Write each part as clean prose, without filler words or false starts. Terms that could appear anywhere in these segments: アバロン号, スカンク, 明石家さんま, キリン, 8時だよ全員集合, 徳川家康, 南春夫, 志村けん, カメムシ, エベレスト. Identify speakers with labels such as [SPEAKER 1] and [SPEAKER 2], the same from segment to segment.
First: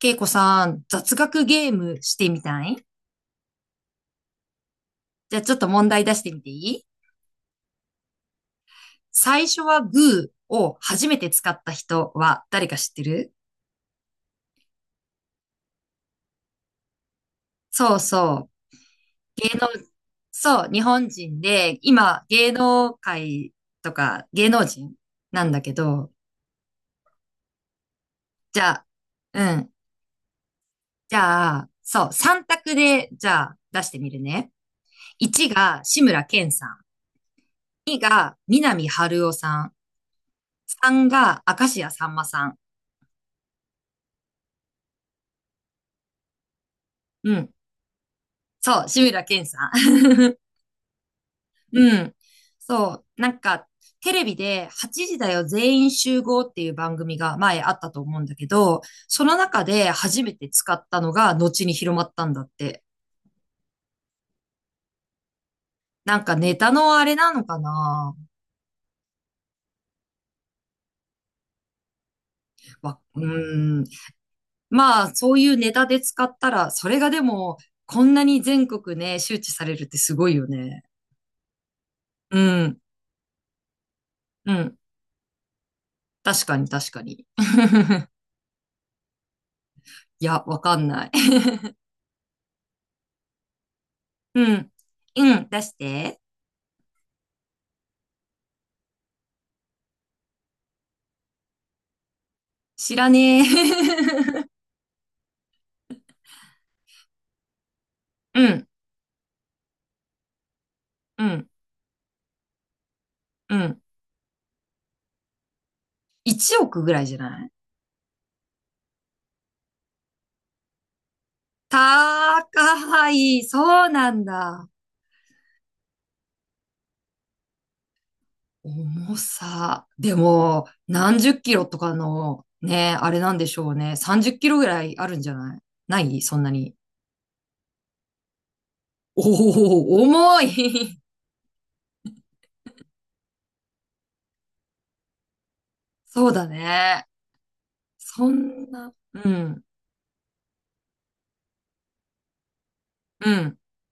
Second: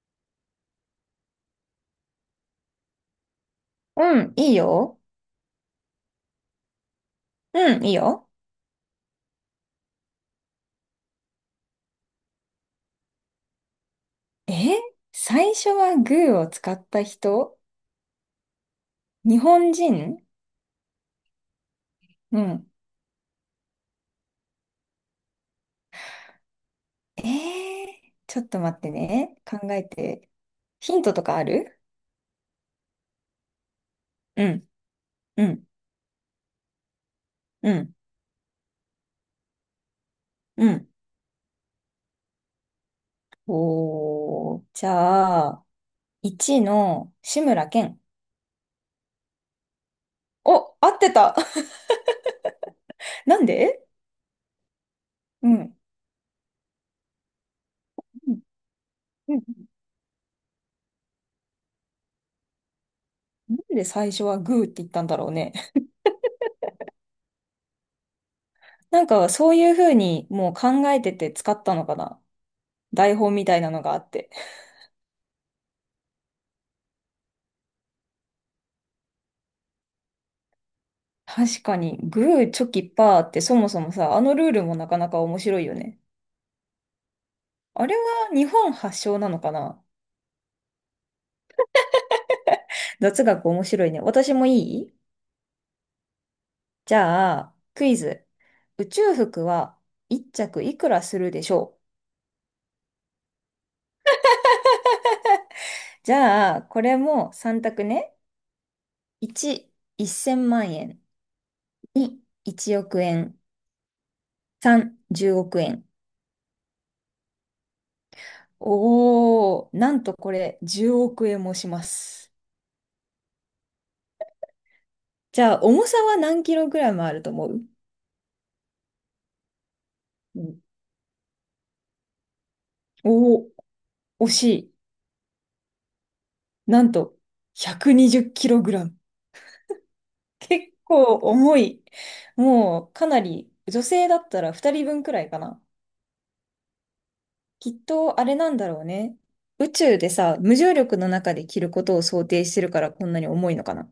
[SPEAKER 1] けいこさん、雑学ゲームしてみたい？
[SPEAKER 2] うん、いいよ。
[SPEAKER 1] じゃあちょっと問題出してみていい？
[SPEAKER 2] うん、いいよ。
[SPEAKER 1] 最初はグーを初めて使った人は誰か知ってる？
[SPEAKER 2] え？最初はグーを使った人？
[SPEAKER 1] そうそう。
[SPEAKER 2] 日
[SPEAKER 1] 芸能、
[SPEAKER 2] 本人？
[SPEAKER 1] そう、日本人で、今、
[SPEAKER 2] う
[SPEAKER 1] 芸
[SPEAKER 2] ん。
[SPEAKER 1] 能界とか芸能人なんだけど、
[SPEAKER 2] ちょっ
[SPEAKER 1] じ
[SPEAKER 2] と
[SPEAKER 1] ゃ
[SPEAKER 2] 待っ
[SPEAKER 1] あ、
[SPEAKER 2] てね。
[SPEAKER 1] う
[SPEAKER 2] 考
[SPEAKER 1] ん。
[SPEAKER 2] えて。ヒント
[SPEAKER 1] じ
[SPEAKER 2] とかあ
[SPEAKER 1] ゃあ、
[SPEAKER 2] る？
[SPEAKER 1] そう、3択で、じゃあ、出してみる
[SPEAKER 2] う
[SPEAKER 1] ね。
[SPEAKER 2] ん、う
[SPEAKER 1] 1
[SPEAKER 2] ん、
[SPEAKER 1] が志村けんさん。
[SPEAKER 2] うん、
[SPEAKER 1] 2が南春夫さん。
[SPEAKER 2] うん。
[SPEAKER 1] 3が明石家さんまさん。
[SPEAKER 2] おー、じゃあ、1の
[SPEAKER 1] う
[SPEAKER 2] 志
[SPEAKER 1] ん。
[SPEAKER 2] 村けん。
[SPEAKER 1] そう、志村けんさん。
[SPEAKER 2] お、合ってた？
[SPEAKER 1] うん。そう、な
[SPEAKER 2] な
[SPEAKER 1] ん
[SPEAKER 2] ん
[SPEAKER 1] か、
[SPEAKER 2] で？
[SPEAKER 1] テレビで8時だよ
[SPEAKER 2] うん。
[SPEAKER 1] 全員集合っていう番組が前あったと思うん
[SPEAKER 2] う
[SPEAKER 1] だ
[SPEAKER 2] ん
[SPEAKER 1] けど、そ
[SPEAKER 2] う
[SPEAKER 1] の
[SPEAKER 2] ん。
[SPEAKER 1] 中で初めて使ったのが後に広まったんだって。
[SPEAKER 2] なんで最初はグーって言ったんだろうね。
[SPEAKER 1] なんかネタのあれなのかな？
[SPEAKER 2] なんかそういうふうにもう考えてて使ったのかな。台
[SPEAKER 1] う
[SPEAKER 2] 本みたいな
[SPEAKER 1] ー
[SPEAKER 2] の
[SPEAKER 1] ん。
[SPEAKER 2] があって。
[SPEAKER 1] まあ、そういうネタで使ったら、それがでも、こんなに全国ね、周知されるってすごいよね。
[SPEAKER 2] 確かに、
[SPEAKER 1] う
[SPEAKER 2] グー、チョ
[SPEAKER 1] ん、
[SPEAKER 2] キ、パーってそもそもさ、あのルー
[SPEAKER 1] う
[SPEAKER 2] ルも
[SPEAKER 1] ん。
[SPEAKER 2] なかなか面白いよね。
[SPEAKER 1] 確かに確かに。
[SPEAKER 2] あれ は日本発祥なのかな？
[SPEAKER 1] いや、わかんない。
[SPEAKER 2] 雑学面白いね。私も
[SPEAKER 1] う
[SPEAKER 2] い
[SPEAKER 1] ん。
[SPEAKER 2] い？
[SPEAKER 1] うん、出して。
[SPEAKER 2] じゃあ、クイズ。宇宙服は1着いくらするでしょう？
[SPEAKER 1] 知らねえ。
[SPEAKER 2] じゃあ、これも3択ね。
[SPEAKER 1] うん、
[SPEAKER 2] 1、1000万円。
[SPEAKER 1] うん、
[SPEAKER 2] 2、1億円。
[SPEAKER 1] うん。
[SPEAKER 2] 3、10億円。
[SPEAKER 1] 1億ぐらいじゃない？
[SPEAKER 2] おー、なんとこれ10億円もします。
[SPEAKER 1] 高い。そうなんだ。
[SPEAKER 2] じゃあ、重さは何キログラムあると思う？
[SPEAKER 1] 重さ。で
[SPEAKER 2] うん。
[SPEAKER 1] も、何十キロとかの、ね、あれなん
[SPEAKER 2] お
[SPEAKER 1] で
[SPEAKER 2] お、
[SPEAKER 1] しょうね。
[SPEAKER 2] 惜
[SPEAKER 1] 30キ
[SPEAKER 2] し
[SPEAKER 1] ロぐ
[SPEAKER 2] い。
[SPEAKER 1] らいあるんじゃない？ないそんなに。
[SPEAKER 2] なんと、120キログラム。
[SPEAKER 1] おお、重
[SPEAKER 2] 結
[SPEAKER 1] い。
[SPEAKER 2] 構重い。もう、かなり、女性だったら2人分くらいかな。
[SPEAKER 1] そうだね。
[SPEAKER 2] きっと、あ
[SPEAKER 1] そ
[SPEAKER 2] れなんだ
[SPEAKER 1] ん
[SPEAKER 2] ろう
[SPEAKER 1] な、
[SPEAKER 2] ね。
[SPEAKER 1] うん、
[SPEAKER 2] 宇宙でさ、無重力の中で着ることを想定してるからこんなに
[SPEAKER 1] う
[SPEAKER 2] 重い
[SPEAKER 1] ん。
[SPEAKER 2] のかな。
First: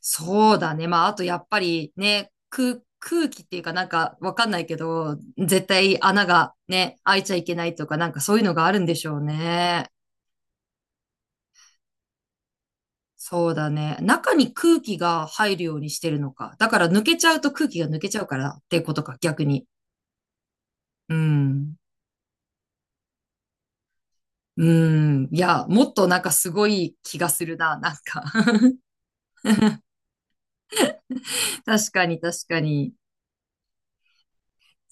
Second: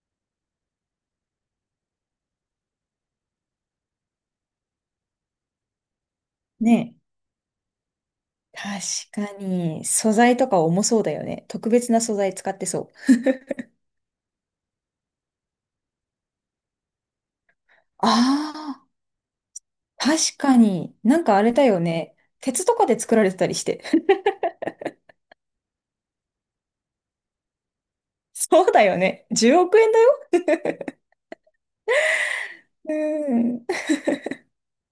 [SPEAKER 1] そうだね。まあ、あとやっぱりね、空気っていうかなんかわかんないけど、絶対穴が
[SPEAKER 2] ね
[SPEAKER 1] ね、
[SPEAKER 2] え。
[SPEAKER 1] 開いちゃいけないとかなんかそういうのがあるんでしょう
[SPEAKER 2] 確かに、
[SPEAKER 1] ね。
[SPEAKER 2] 素材とか重そうだよね。特別な素材使ってそう。
[SPEAKER 1] そうだね。中に空気が入るようにしてるのか。だから抜けちゃうと空気が抜け
[SPEAKER 2] あ
[SPEAKER 1] ちゃうからって
[SPEAKER 2] あ、
[SPEAKER 1] ことか、逆に。
[SPEAKER 2] 確かに。
[SPEAKER 1] う
[SPEAKER 2] なんかあれだ
[SPEAKER 1] ん。
[SPEAKER 2] よね。鉄とかで作られてたりして。
[SPEAKER 1] うん。いや、もっとなんかすごい気がするな、なんか。
[SPEAKER 2] そうだよね。10億円だよ。
[SPEAKER 1] 確かに確かに。
[SPEAKER 2] うーん。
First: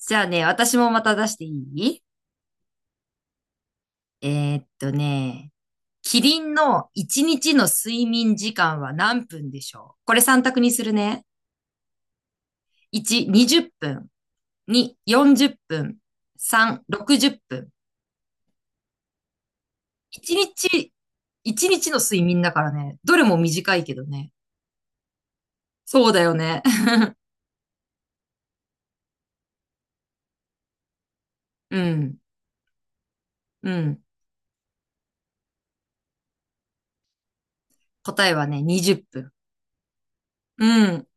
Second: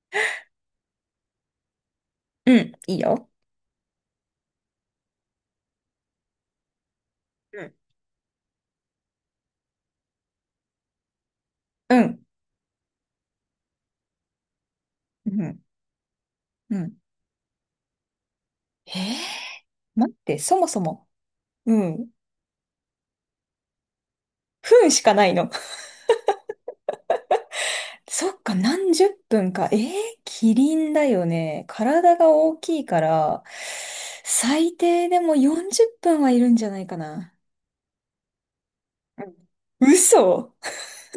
[SPEAKER 1] じゃあね、私もまた出していい？
[SPEAKER 2] うん、いいよ。
[SPEAKER 1] ね、キリンの1日
[SPEAKER 2] う
[SPEAKER 1] の
[SPEAKER 2] ん
[SPEAKER 1] 睡眠時間は何分でしょう？これ3択にするね。
[SPEAKER 2] うん。
[SPEAKER 1] 1、20分。2、
[SPEAKER 2] う
[SPEAKER 1] 40
[SPEAKER 2] ん。
[SPEAKER 1] 分。
[SPEAKER 2] う
[SPEAKER 1] 3、
[SPEAKER 2] ん。
[SPEAKER 1] 60分。
[SPEAKER 2] えー待っ
[SPEAKER 1] 1
[SPEAKER 2] て、そもそ
[SPEAKER 1] 日、
[SPEAKER 2] も、
[SPEAKER 1] 一
[SPEAKER 2] う
[SPEAKER 1] 日の
[SPEAKER 2] ん。
[SPEAKER 1] 睡眠だからね。どれも短いけどね。
[SPEAKER 2] 分しかないの？
[SPEAKER 1] そうだよね。
[SPEAKER 2] そっか、何十分か。キリンだよね。
[SPEAKER 1] う
[SPEAKER 2] 体
[SPEAKER 1] ん。
[SPEAKER 2] が大きいから、
[SPEAKER 1] うん。
[SPEAKER 2] 最低でも40分はいるんじゃないかな。
[SPEAKER 1] 答えはね、20
[SPEAKER 2] う
[SPEAKER 1] 分。
[SPEAKER 2] ん嘘？
[SPEAKER 1] うん。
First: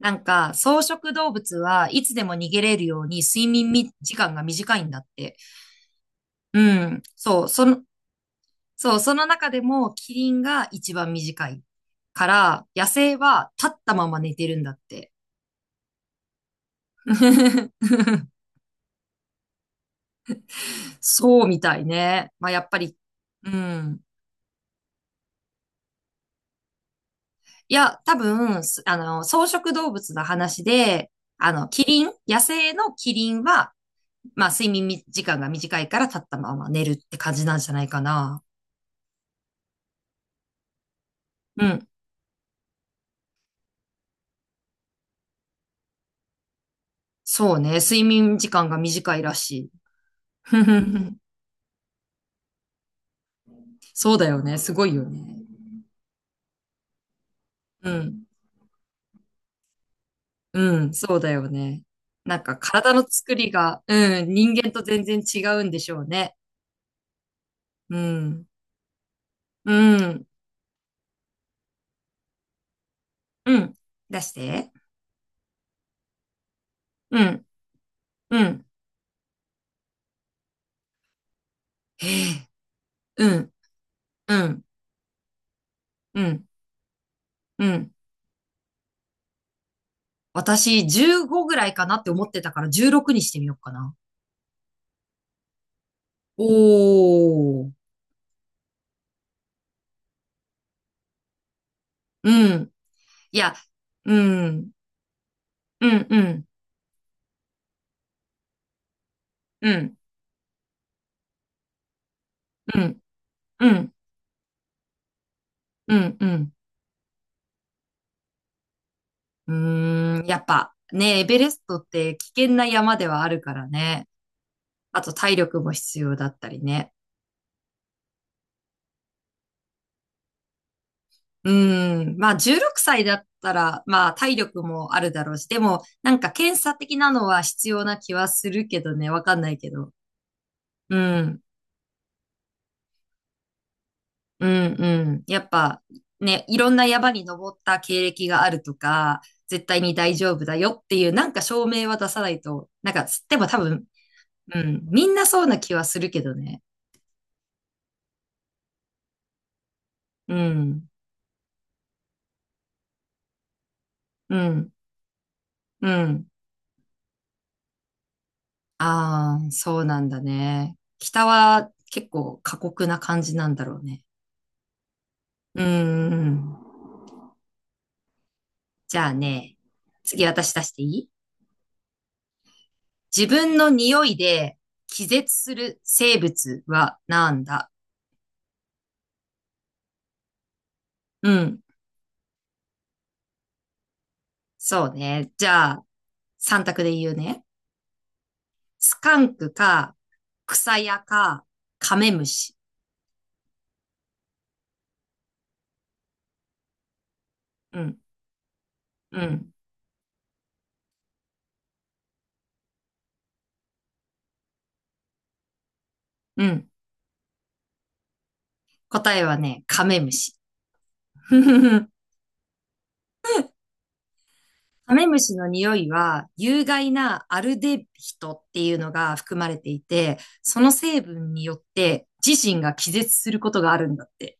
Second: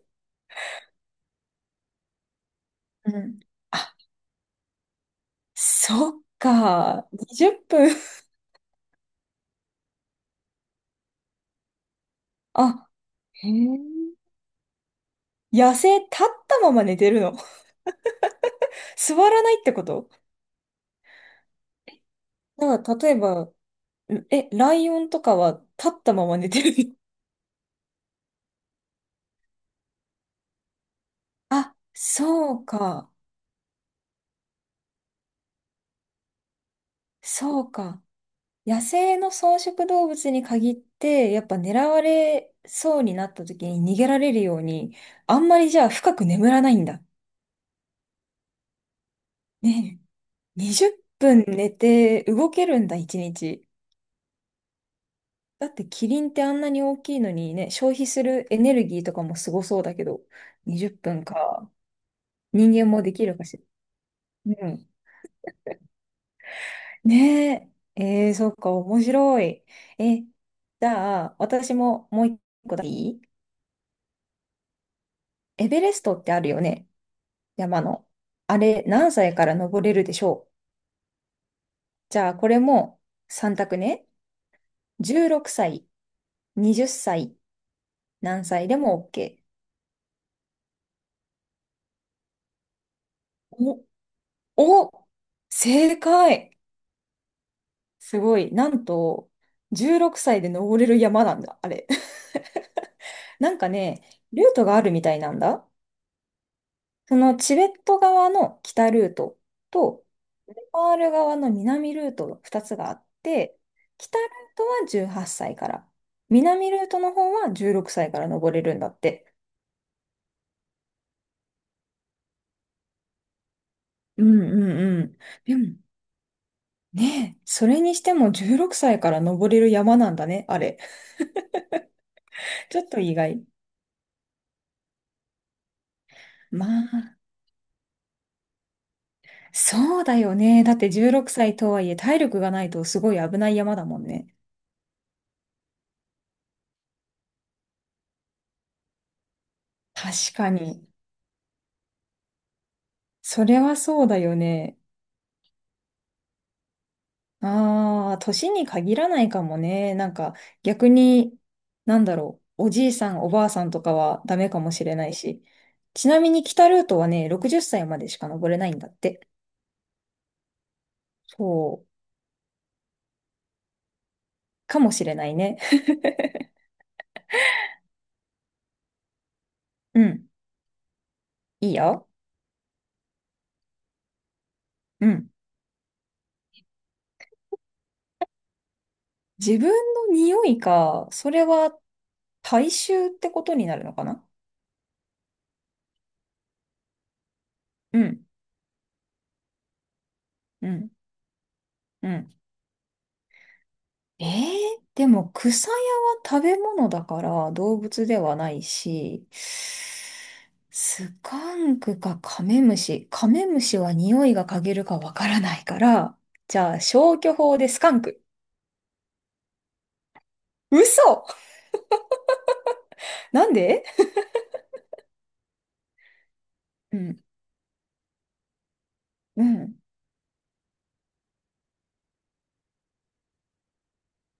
[SPEAKER 1] なんか、草食動物はいつでも逃げれるよう
[SPEAKER 2] う
[SPEAKER 1] に
[SPEAKER 2] ん。
[SPEAKER 1] 睡眠み
[SPEAKER 2] あ、
[SPEAKER 1] 時間が短いんだって。
[SPEAKER 2] そっ
[SPEAKER 1] うん。
[SPEAKER 2] か。
[SPEAKER 1] そう。
[SPEAKER 2] 20分。
[SPEAKER 1] そう、その中でもキリンが一番短いから、野
[SPEAKER 2] あ、
[SPEAKER 1] 生
[SPEAKER 2] へ
[SPEAKER 1] は立ったま
[SPEAKER 2] え。
[SPEAKER 1] ま寝てるんだって。
[SPEAKER 2] 野生立ったまま寝てるの？座らないってこと？
[SPEAKER 1] そうみたいね。まあ、やっぱ
[SPEAKER 2] だか
[SPEAKER 1] り、
[SPEAKER 2] ら例え
[SPEAKER 1] う
[SPEAKER 2] ば、
[SPEAKER 1] ん。
[SPEAKER 2] え、ライオンとかは立ったまま寝てる？
[SPEAKER 1] いや、多分、あの、草食動物の話で、あの、
[SPEAKER 2] あ、
[SPEAKER 1] キリン、野
[SPEAKER 2] そう
[SPEAKER 1] 生の
[SPEAKER 2] か、
[SPEAKER 1] キリンは、まあ、睡眠み時間が短いから立ったまま寝るって感じなん
[SPEAKER 2] そ
[SPEAKER 1] じ
[SPEAKER 2] う
[SPEAKER 1] ゃないか
[SPEAKER 2] か。
[SPEAKER 1] な。
[SPEAKER 2] 野生の草食動物に限って、やっぱ
[SPEAKER 1] う
[SPEAKER 2] 狙
[SPEAKER 1] ん。
[SPEAKER 2] われそうになった時に逃げられるように、あんまりじゃあ深く眠らないんだ。
[SPEAKER 1] そうね。睡眠時間が短いらし
[SPEAKER 2] ね
[SPEAKER 1] い。
[SPEAKER 2] え、20 分寝て動けるんだ、1日。
[SPEAKER 1] そうだよね。すごいよね。
[SPEAKER 2] だってキリンってあんなに大きいのにね、
[SPEAKER 1] う
[SPEAKER 2] 消費す
[SPEAKER 1] ん。
[SPEAKER 2] るエネルギーとかもすごそうだけど、
[SPEAKER 1] う
[SPEAKER 2] 20
[SPEAKER 1] ん、そう
[SPEAKER 2] 分
[SPEAKER 1] だよ
[SPEAKER 2] か。
[SPEAKER 1] ね。なんか
[SPEAKER 2] 人間
[SPEAKER 1] 体
[SPEAKER 2] も
[SPEAKER 1] の
[SPEAKER 2] でき
[SPEAKER 1] 作
[SPEAKER 2] るか
[SPEAKER 1] り
[SPEAKER 2] しら。
[SPEAKER 1] が、うん、人間と全然違うんでしょうね。
[SPEAKER 2] ね
[SPEAKER 1] う
[SPEAKER 2] え、
[SPEAKER 1] ん、
[SPEAKER 2] そっか、面白い。
[SPEAKER 1] う
[SPEAKER 2] え、
[SPEAKER 1] ん、
[SPEAKER 2] じゃあ、私ももう一個だけいい？
[SPEAKER 1] うん。出して。
[SPEAKER 2] エベレストってあるよね、
[SPEAKER 1] うん、
[SPEAKER 2] 山の。
[SPEAKER 1] う
[SPEAKER 2] あ
[SPEAKER 1] ん。
[SPEAKER 2] れ、何歳から登れるでしょう？
[SPEAKER 1] へ
[SPEAKER 2] じゃあ、
[SPEAKER 1] え、
[SPEAKER 2] これも
[SPEAKER 1] うん、
[SPEAKER 2] 3択ね。
[SPEAKER 1] うん、
[SPEAKER 2] 16歳、
[SPEAKER 1] うん、
[SPEAKER 2] 20歳、
[SPEAKER 1] うん。
[SPEAKER 2] 何歳でも OK。
[SPEAKER 1] 私、15ぐらいかなって思ってたから16にしてみようか
[SPEAKER 2] お、
[SPEAKER 1] な。
[SPEAKER 2] お、正
[SPEAKER 1] お
[SPEAKER 2] 解？
[SPEAKER 1] ー。
[SPEAKER 2] すごい。なんと、16歳で登れる山なんだ、あれ。
[SPEAKER 1] うん。い
[SPEAKER 2] な
[SPEAKER 1] や、
[SPEAKER 2] んかね、
[SPEAKER 1] う
[SPEAKER 2] ルート
[SPEAKER 1] ん、
[SPEAKER 2] があるみたいなんだ。
[SPEAKER 1] うん、うん、
[SPEAKER 2] そのチベット側の北ルート
[SPEAKER 1] うん、
[SPEAKER 2] と、ネパール側の南ルートの2つ
[SPEAKER 1] う
[SPEAKER 2] があ
[SPEAKER 1] ん、
[SPEAKER 2] って、
[SPEAKER 1] うん、
[SPEAKER 2] 北ルートは18歳から、
[SPEAKER 1] うん、うん。
[SPEAKER 2] 南ルートの方は16歳から登れるんだって。
[SPEAKER 1] うーん、やっぱね、エベレストって危険な山ではあるからね。
[SPEAKER 2] うんうん
[SPEAKER 1] あ
[SPEAKER 2] う
[SPEAKER 1] と
[SPEAKER 2] ん。
[SPEAKER 1] 体
[SPEAKER 2] で
[SPEAKER 1] 力も
[SPEAKER 2] も
[SPEAKER 1] 必要だったりね。
[SPEAKER 2] ねそれにしても16歳から登れる山なんだね、あれ。
[SPEAKER 1] うん。まあ 16
[SPEAKER 2] ちょっと
[SPEAKER 1] 歳だ
[SPEAKER 2] 意
[SPEAKER 1] っ
[SPEAKER 2] 外。
[SPEAKER 1] たら、まあ体力もあるだろうし、でもなんか検
[SPEAKER 2] ま
[SPEAKER 1] 査的な
[SPEAKER 2] あ、
[SPEAKER 1] のは必要な気はするけどね、わかんないけど。
[SPEAKER 2] そうだよね。だって
[SPEAKER 1] う
[SPEAKER 2] 16
[SPEAKER 1] ん。
[SPEAKER 2] 歳とはいえ体力がないとすごい危ない山だもんね。
[SPEAKER 1] うんうん。やっぱね、いろんな山に登った経歴があるとか、絶対に大丈
[SPEAKER 2] 確
[SPEAKER 1] 夫
[SPEAKER 2] か
[SPEAKER 1] だよっ
[SPEAKER 2] に。
[SPEAKER 1] ていうなんか証明は出さないと、なんか、で
[SPEAKER 2] そ
[SPEAKER 1] も多
[SPEAKER 2] れは
[SPEAKER 1] 分、
[SPEAKER 2] そうだよ
[SPEAKER 1] う
[SPEAKER 2] ね。
[SPEAKER 1] ん。みんなそうな気はするけどね。
[SPEAKER 2] ああ、年に限らないかもね。なん
[SPEAKER 1] う
[SPEAKER 2] か
[SPEAKER 1] ん。
[SPEAKER 2] 逆に、なんだろう、おじいさん、おばあさんとかは
[SPEAKER 1] う
[SPEAKER 2] ダメか
[SPEAKER 1] ん。
[SPEAKER 2] もしれないし。
[SPEAKER 1] う
[SPEAKER 2] ちな
[SPEAKER 1] ん。
[SPEAKER 2] みに北ルートはね、60歳までしか登れないんだって。
[SPEAKER 1] ああ、そうなんだね。北は
[SPEAKER 2] そう、
[SPEAKER 1] 結構過酷な感じなんだろうね。
[SPEAKER 2] かもしれないね。
[SPEAKER 1] うーんうん。じゃあね、
[SPEAKER 2] う
[SPEAKER 1] 次
[SPEAKER 2] ん、
[SPEAKER 1] 私出していい？
[SPEAKER 2] いいよ。
[SPEAKER 1] 自分の匂いで気
[SPEAKER 2] うん。
[SPEAKER 1] 絶する生物はなんだ？
[SPEAKER 2] 自分の匂いか、
[SPEAKER 1] う
[SPEAKER 2] それ
[SPEAKER 1] ん。
[SPEAKER 2] は体臭ってことになるのかな？
[SPEAKER 1] そうね。じゃあ、三択で言うね。
[SPEAKER 2] うん、
[SPEAKER 1] スカンクか、
[SPEAKER 2] う
[SPEAKER 1] 草
[SPEAKER 2] ん、
[SPEAKER 1] 屋か、カ
[SPEAKER 2] う
[SPEAKER 1] メム
[SPEAKER 2] ん。
[SPEAKER 1] シ。
[SPEAKER 2] えー、でも草屋は食べ物だから動
[SPEAKER 1] うん、
[SPEAKER 2] 物ではない
[SPEAKER 1] う
[SPEAKER 2] し、
[SPEAKER 1] ん、
[SPEAKER 2] スカンクかカメムシ。カメムシは匂いが嗅げるかわからないから、
[SPEAKER 1] う
[SPEAKER 2] じ
[SPEAKER 1] ん。
[SPEAKER 2] ゃあ消去法でスカンク。
[SPEAKER 1] 答えはね、カメムシ。
[SPEAKER 2] 嘘？ なんで？
[SPEAKER 1] カメムシの匂いは、有害
[SPEAKER 2] うん、
[SPEAKER 1] なアルデヒドっていうのが含
[SPEAKER 2] う
[SPEAKER 1] まれて
[SPEAKER 2] ん。
[SPEAKER 1] いて、その成分によって自身が気絶することがあるんだって。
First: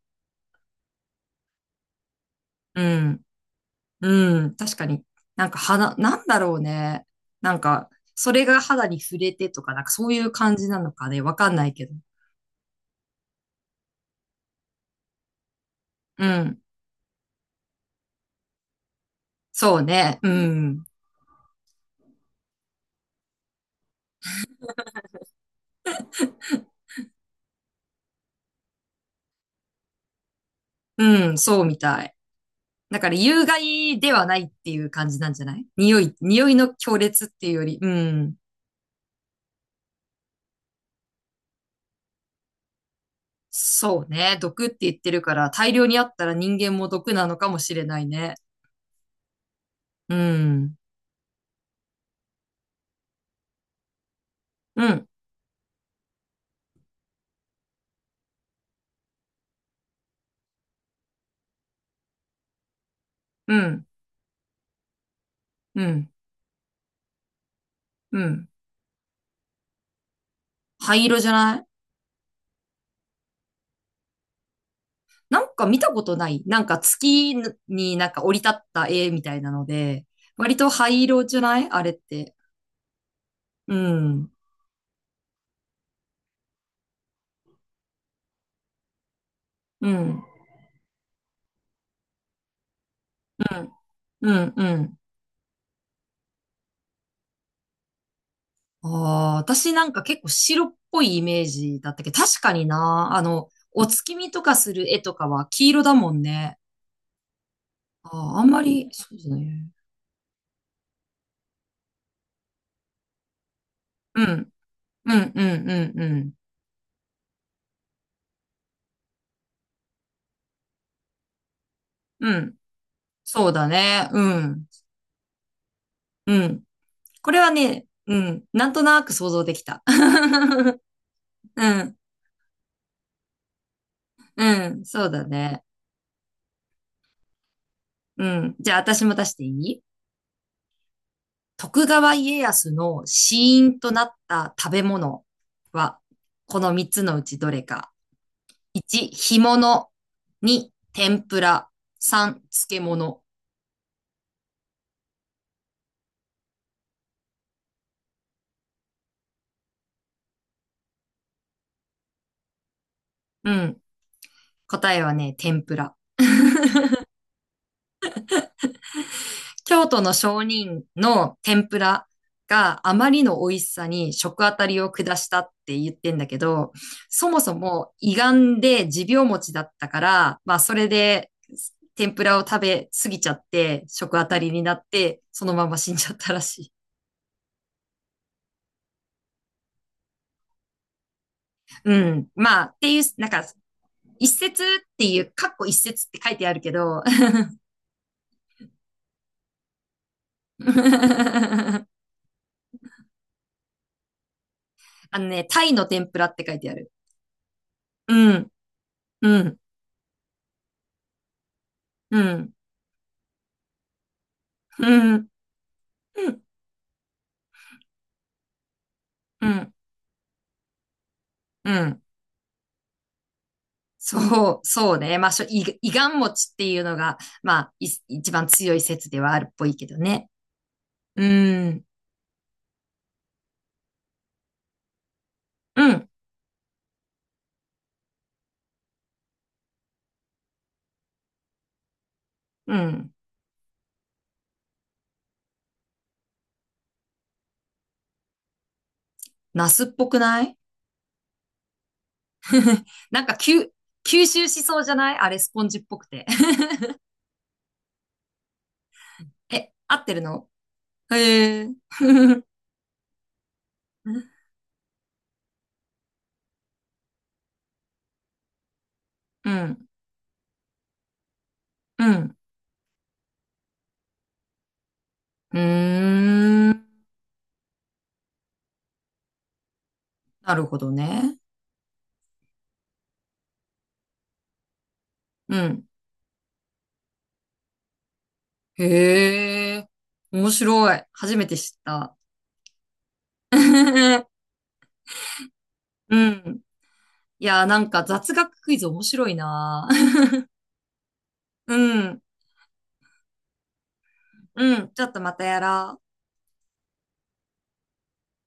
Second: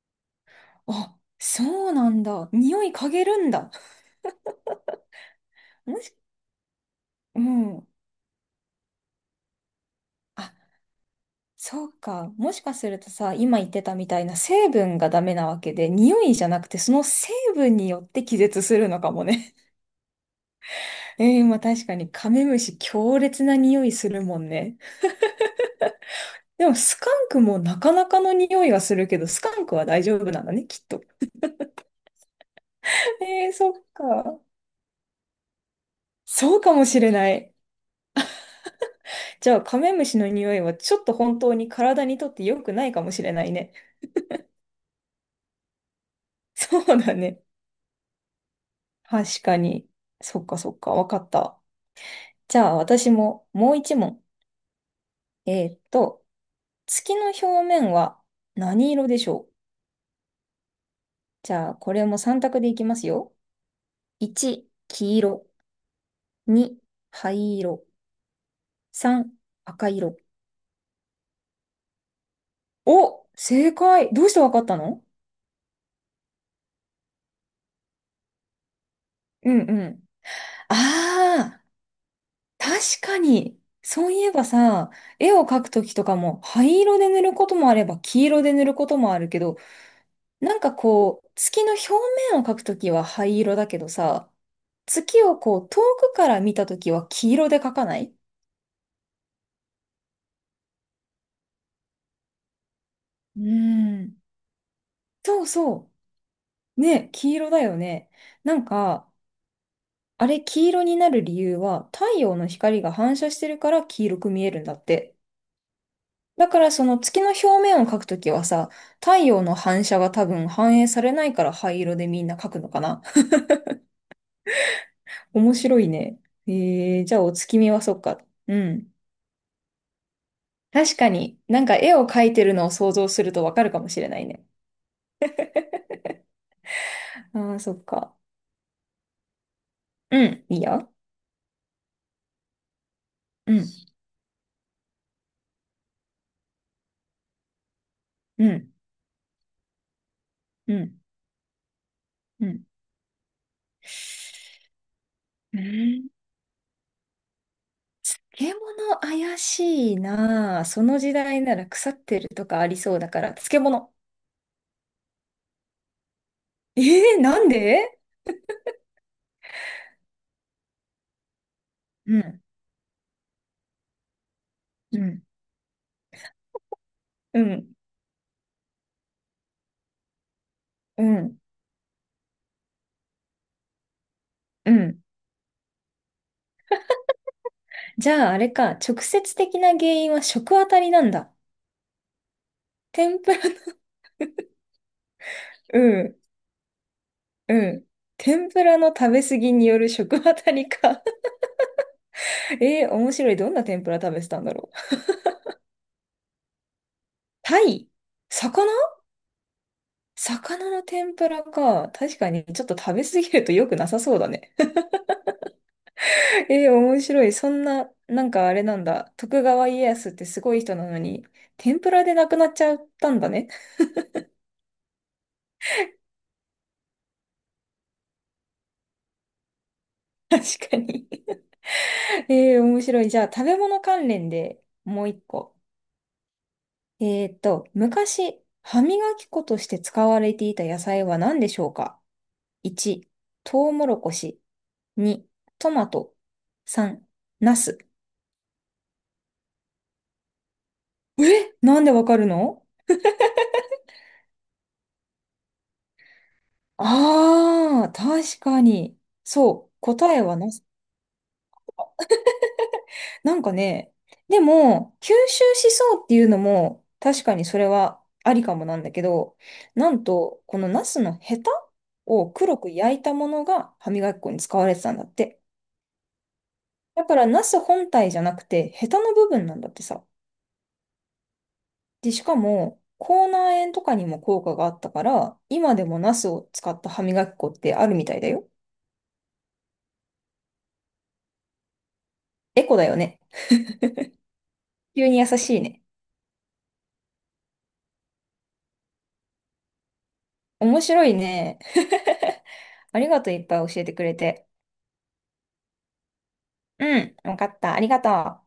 [SPEAKER 2] あ、そうなんだ。
[SPEAKER 1] う
[SPEAKER 2] 匂い嗅
[SPEAKER 1] ん。
[SPEAKER 2] げるんだ。
[SPEAKER 1] うん。確かに。なんか肌、
[SPEAKER 2] もし、
[SPEAKER 1] なんだろうね。
[SPEAKER 2] う
[SPEAKER 1] なん
[SPEAKER 2] ん。
[SPEAKER 1] か、それが肌に触れてとか、なんかそういう
[SPEAKER 2] あ、
[SPEAKER 1] 感じなのかね。わかんない
[SPEAKER 2] そ
[SPEAKER 1] け
[SPEAKER 2] う
[SPEAKER 1] ど。
[SPEAKER 2] か。もしかするとさ、今言ってたみたいな成分がダメなわけで、匂
[SPEAKER 1] う
[SPEAKER 2] いじゃ
[SPEAKER 1] ん。
[SPEAKER 2] なくてその成分によって気絶するのかもね。
[SPEAKER 1] そうね。うん。
[SPEAKER 2] まあ確かにカメムシ強烈な匂いするもんね。でもスカンクもなかなかの匂いはするけど、スカンクは大丈夫なんだね、きっと。
[SPEAKER 1] うん。そうみたい。だから 有
[SPEAKER 2] そっ
[SPEAKER 1] 害ではな
[SPEAKER 2] か。
[SPEAKER 1] いっていう感じなんじゃない？匂い
[SPEAKER 2] そうか
[SPEAKER 1] の
[SPEAKER 2] も
[SPEAKER 1] 強
[SPEAKER 2] しれ
[SPEAKER 1] 烈っ
[SPEAKER 2] な
[SPEAKER 1] てい
[SPEAKER 2] い。
[SPEAKER 1] うより。うん。
[SPEAKER 2] じゃあカメムシの匂いはちょっと本当に体にとって良くないかもしれないね。
[SPEAKER 1] そうね。毒って言ってるから、大量にあったら人 間
[SPEAKER 2] そう
[SPEAKER 1] も毒
[SPEAKER 2] だ
[SPEAKER 1] なの
[SPEAKER 2] ね。
[SPEAKER 1] かもしれないね。
[SPEAKER 2] 確かに。
[SPEAKER 1] う
[SPEAKER 2] そっかそ
[SPEAKER 1] ん。
[SPEAKER 2] っか、わかった。じゃあ私ももう一問。
[SPEAKER 1] うん。
[SPEAKER 2] えーっと、月の表面は何色でしょう？じゃあこれも3択でいきますよ。
[SPEAKER 1] うん。
[SPEAKER 2] 1、黄色。
[SPEAKER 1] うん。
[SPEAKER 2] 2、灰色。
[SPEAKER 1] うん。
[SPEAKER 2] 3、赤色。
[SPEAKER 1] 灰色じゃない？
[SPEAKER 2] お、正解。どうしてわかったの？
[SPEAKER 1] なんか見たことない。なんか月になんか降り立った絵みたいな
[SPEAKER 2] う
[SPEAKER 1] の
[SPEAKER 2] んう
[SPEAKER 1] で、
[SPEAKER 2] ん。
[SPEAKER 1] 割と灰色じゃな
[SPEAKER 2] ああ、
[SPEAKER 1] いあれって。
[SPEAKER 2] 確かに。
[SPEAKER 1] う
[SPEAKER 2] そうい
[SPEAKER 1] ん。
[SPEAKER 2] えばさ、絵を描くときとかも灰色で塗ることもあれば黄色で塗ることもあるけど、
[SPEAKER 1] うん。
[SPEAKER 2] なんかこう、月の表面を描くときは灰色だけど
[SPEAKER 1] う
[SPEAKER 2] さ、
[SPEAKER 1] ん。うん。
[SPEAKER 2] 月をこう遠くから見たときは黄色で描かない？
[SPEAKER 1] ああ、私なんか結構白っぽいイメージだったけど、確かにな。あ
[SPEAKER 2] う
[SPEAKER 1] の、お
[SPEAKER 2] ー
[SPEAKER 1] 月
[SPEAKER 2] ん。
[SPEAKER 1] 見とかする絵とか
[SPEAKER 2] そ
[SPEAKER 1] は
[SPEAKER 2] う
[SPEAKER 1] 黄色
[SPEAKER 2] そ
[SPEAKER 1] だもんね。
[SPEAKER 2] う。ね、黄色だよね。
[SPEAKER 1] ああ、あん
[SPEAKER 2] な
[SPEAKER 1] ま
[SPEAKER 2] ん
[SPEAKER 1] り、そ
[SPEAKER 2] か、
[SPEAKER 1] うですね。
[SPEAKER 2] あれ、黄色になる理由は、太陽の光が反射してるから黄色
[SPEAKER 1] う
[SPEAKER 2] く見え
[SPEAKER 1] ん。
[SPEAKER 2] るんだって。
[SPEAKER 1] うん、うん、うん、うん。
[SPEAKER 2] だからその月の表面を描くときはさ、太陽の反射が多分反映されないから灰色でみん
[SPEAKER 1] う
[SPEAKER 2] な描
[SPEAKER 1] ん。
[SPEAKER 2] くのかな。
[SPEAKER 1] そうだね。うん。
[SPEAKER 2] 面白いね。
[SPEAKER 1] うん。
[SPEAKER 2] じゃあ
[SPEAKER 1] こ
[SPEAKER 2] お
[SPEAKER 1] れは
[SPEAKER 2] 月見は
[SPEAKER 1] ね、
[SPEAKER 2] そっ
[SPEAKER 1] う
[SPEAKER 2] か。
[SPEAKER 1] ん。
[SPEAKER 2] う
[SPEAKER 1] なんと
[SPEAKER 2] ん。
[SPEAKER 1] なく想像できた。
[SPEAKER 2] 確かに、な
[SPEAKER 1] う
[SPEAKER 2] んか絵
[SPEAKER 1] ん。
[SPEAKER 2] を描いてるのを想像するとわかるかもしれないね。
[SPEAKER 1] うん。そうだね。
[SPEAKER 2] あー、そっか。
[SPEAKER 1] うん。じゃあ私も出していい？
[SPEAKER 2] うん、いいよ。
[SPEAKER 1] 徳川家康の死
[SPEAKER 2] うん、
[SPEAKER 1] 因となった食べ物は、この3つのうちどれか。
[SPEAKER 2] うん、
[SPEAKER 1] 1、干物。2、
[SPEAKER 2] うん、
[SPEAKER 1] 天ぷら。3、
[SPEAKER 2] うん。
[SPEAKER 1] 漬物。
[SPEAKER 2] うん。漬物怪しいなぁ。その時代なら腐ってるとかありそうだから、
[SPEAKER 1] う
[SPEAKER 2] 漬
[SPEAKER 1] ん。
[SPEAKER 2] 物。
[SPEAKER 1] 答えはね、天ぷら。
[SPEAKER 2] えなんで？
[SPEAKER 1] 京都の商人の天ぷら
[SPEAKER 2] うん、
[SPEAKER 1] があまりの美味しさに食あたりを
[SPEAKER 2] う
[SPEAKER 1] 下
[SPEAKER 2] ん、
[SPEAKER 1] したって言ってんだけど、そも
[SPEAKER 2] う
[SPEAKER 1] そ
[SPEAKER 2] ん、
[SPEAKER 1] も胃がんで持病持ちだったから、まあそれ
[SPEAKER 2] う
[SPEAKER 1] で
[SPEAKER 2] ん、
[SPEAKER 1] 天ぷらを食べ過ぎちゃって食あたりに
[SPEAKER 2] う
[SPEAKER 1] なっ
[SPEAKER 2] ん。
[SPEAKER 1] て、そのまま死んじゃったらしい。
[SPEAKER 2] じゃああれか、直接的な原因は食あたりなんだ。
[SPEAKER 1] うん。まあっていう、
[SPEAKER 2] 天
[SPEAKER 1] なん
[SPEAKER 2] ぷら、
[SPEAKER 1] か一節っていう、かっこ 一
[SPEAKER 2] う
[SPEAKER 1] 節っ
[SPEAKER 2] ん、
[SPEAKER 1] て書いてあるけど、
[SPEAKER 2] うん。天ぷらの食べ過ぎによる食あたりか。面白い。どんな天ぷら食べてたんだろう。
[SPEAKER 1] あのね、タイの天ぷらって書いてある。
[SPEAKER 2] タイ？
[SPEAKER 1] うん、
[SPEAKER 2] 魚？
[SPEAKER 1] うん、
[SPEAKER 2] 魚の天ぷらか。
[SPEAKER 1] う
[SPEAKER 2] 確かに
[SPEAKER 1] ん、
[SPEAKER 2] ちょっと食べ過ぎると良くなさそうだね。
[SPEAKER 1] うん、うん、
[SPEAKER 2] 面白い。そんな、なんかあれなんだ。徳
[SPEAKER 1] う
[SPEAKER 2] 川
[SPEAKER 1] ん。
[SPEAKER 2] 家康ってすごい人なのに、
[SPEAKER 1] う
[SPEAKER 2] 天ぷ
[SPEAKER 1] ん
[SPEAKER 2] らで亡くなっちゃったんだね。
[SPEAKER 1] そう、そうね。まあ、しょ、い、いがん餅っていうのが、まあ、一番強い説ではあるっぽいけどね。
[SPEAKER 2] 確かに。
[SPEAKER 1] うん、
[SPEAKER 2] 面白い。じゃあ、食べ物関連でもう一個。
[SPEAKER 1] うん、
[SPEAKER 2] 昔、歯磨き粉として使われていた野菜は何でしょうか？
[SPEAKER 1] う
[SPEAKER 2] 1、
[SPEAKER 1] ん。
[SPEAKER 2] トウモロコシ。2、トマト。3、ナス。
[SPEAKER 1] ナスっぽくない？
[SPEAKER 2] なんでわかるの？
[SPEAKER 1] なんか、吸収しそうじゃないあれ、スポンジっぽくて。
[SPEAKER 2] ああー、確かに。そ
[SPEAKER 1] え、
[SPEAKER 2] う。
[SPEAKER 1] 合って
[SPEAKER 2] 答
[SPEAKER 1] る
[SPEAKER 2] えは
[SPEAKER 1] の？
[SPEAKER 2] ナス。
[SPEAKER 1] へえ。うん、
[SPEAKER 2] なんかね、でも、吸収しそうっていうのも、確かにそれはありかもなんだけど、
[SPEAKER 1] う
[SPEAKER 2] なんと、このナスのヘタを
[SPEAKER 1] ん。
[SPEAKER 2] 黒く焼いたものが歯磨き粉に使われてたんだって。
[SPEAKER 1] うーん。
[SPEAKER 2] だから、ナス本体じゃなくて、ヘタの部分なんだってさ。
[SPEAKER 1] なるほどね。
[SPEAKER 2] で、しかも、口内炎とかにも効果があったから、
[SPEAKER 1] う
[SPEAKER 2] 今で
[SPEAKER 1] ん。
[SPEAKER 2] もナスを使った歯磨き粉ってあるみたいだよ。
[SPEAKER 1] へえ。面白い。初めて知った。
[SPEAKER 2] エコだよね。急に優しいね。
[SPEAKER 1] うん。いやー、なんか雑学クイズ面白いなー。
[SPEAKER 2] 面白いね。
[SPEAKER 1] うん。
[SPEAKER 2] ありがとう、いっぱい教えてくれて。
[SPEAKER 1] うん。ちょっとまたやろう。
[SPEAKER 2] うん、わかった。ありがとう。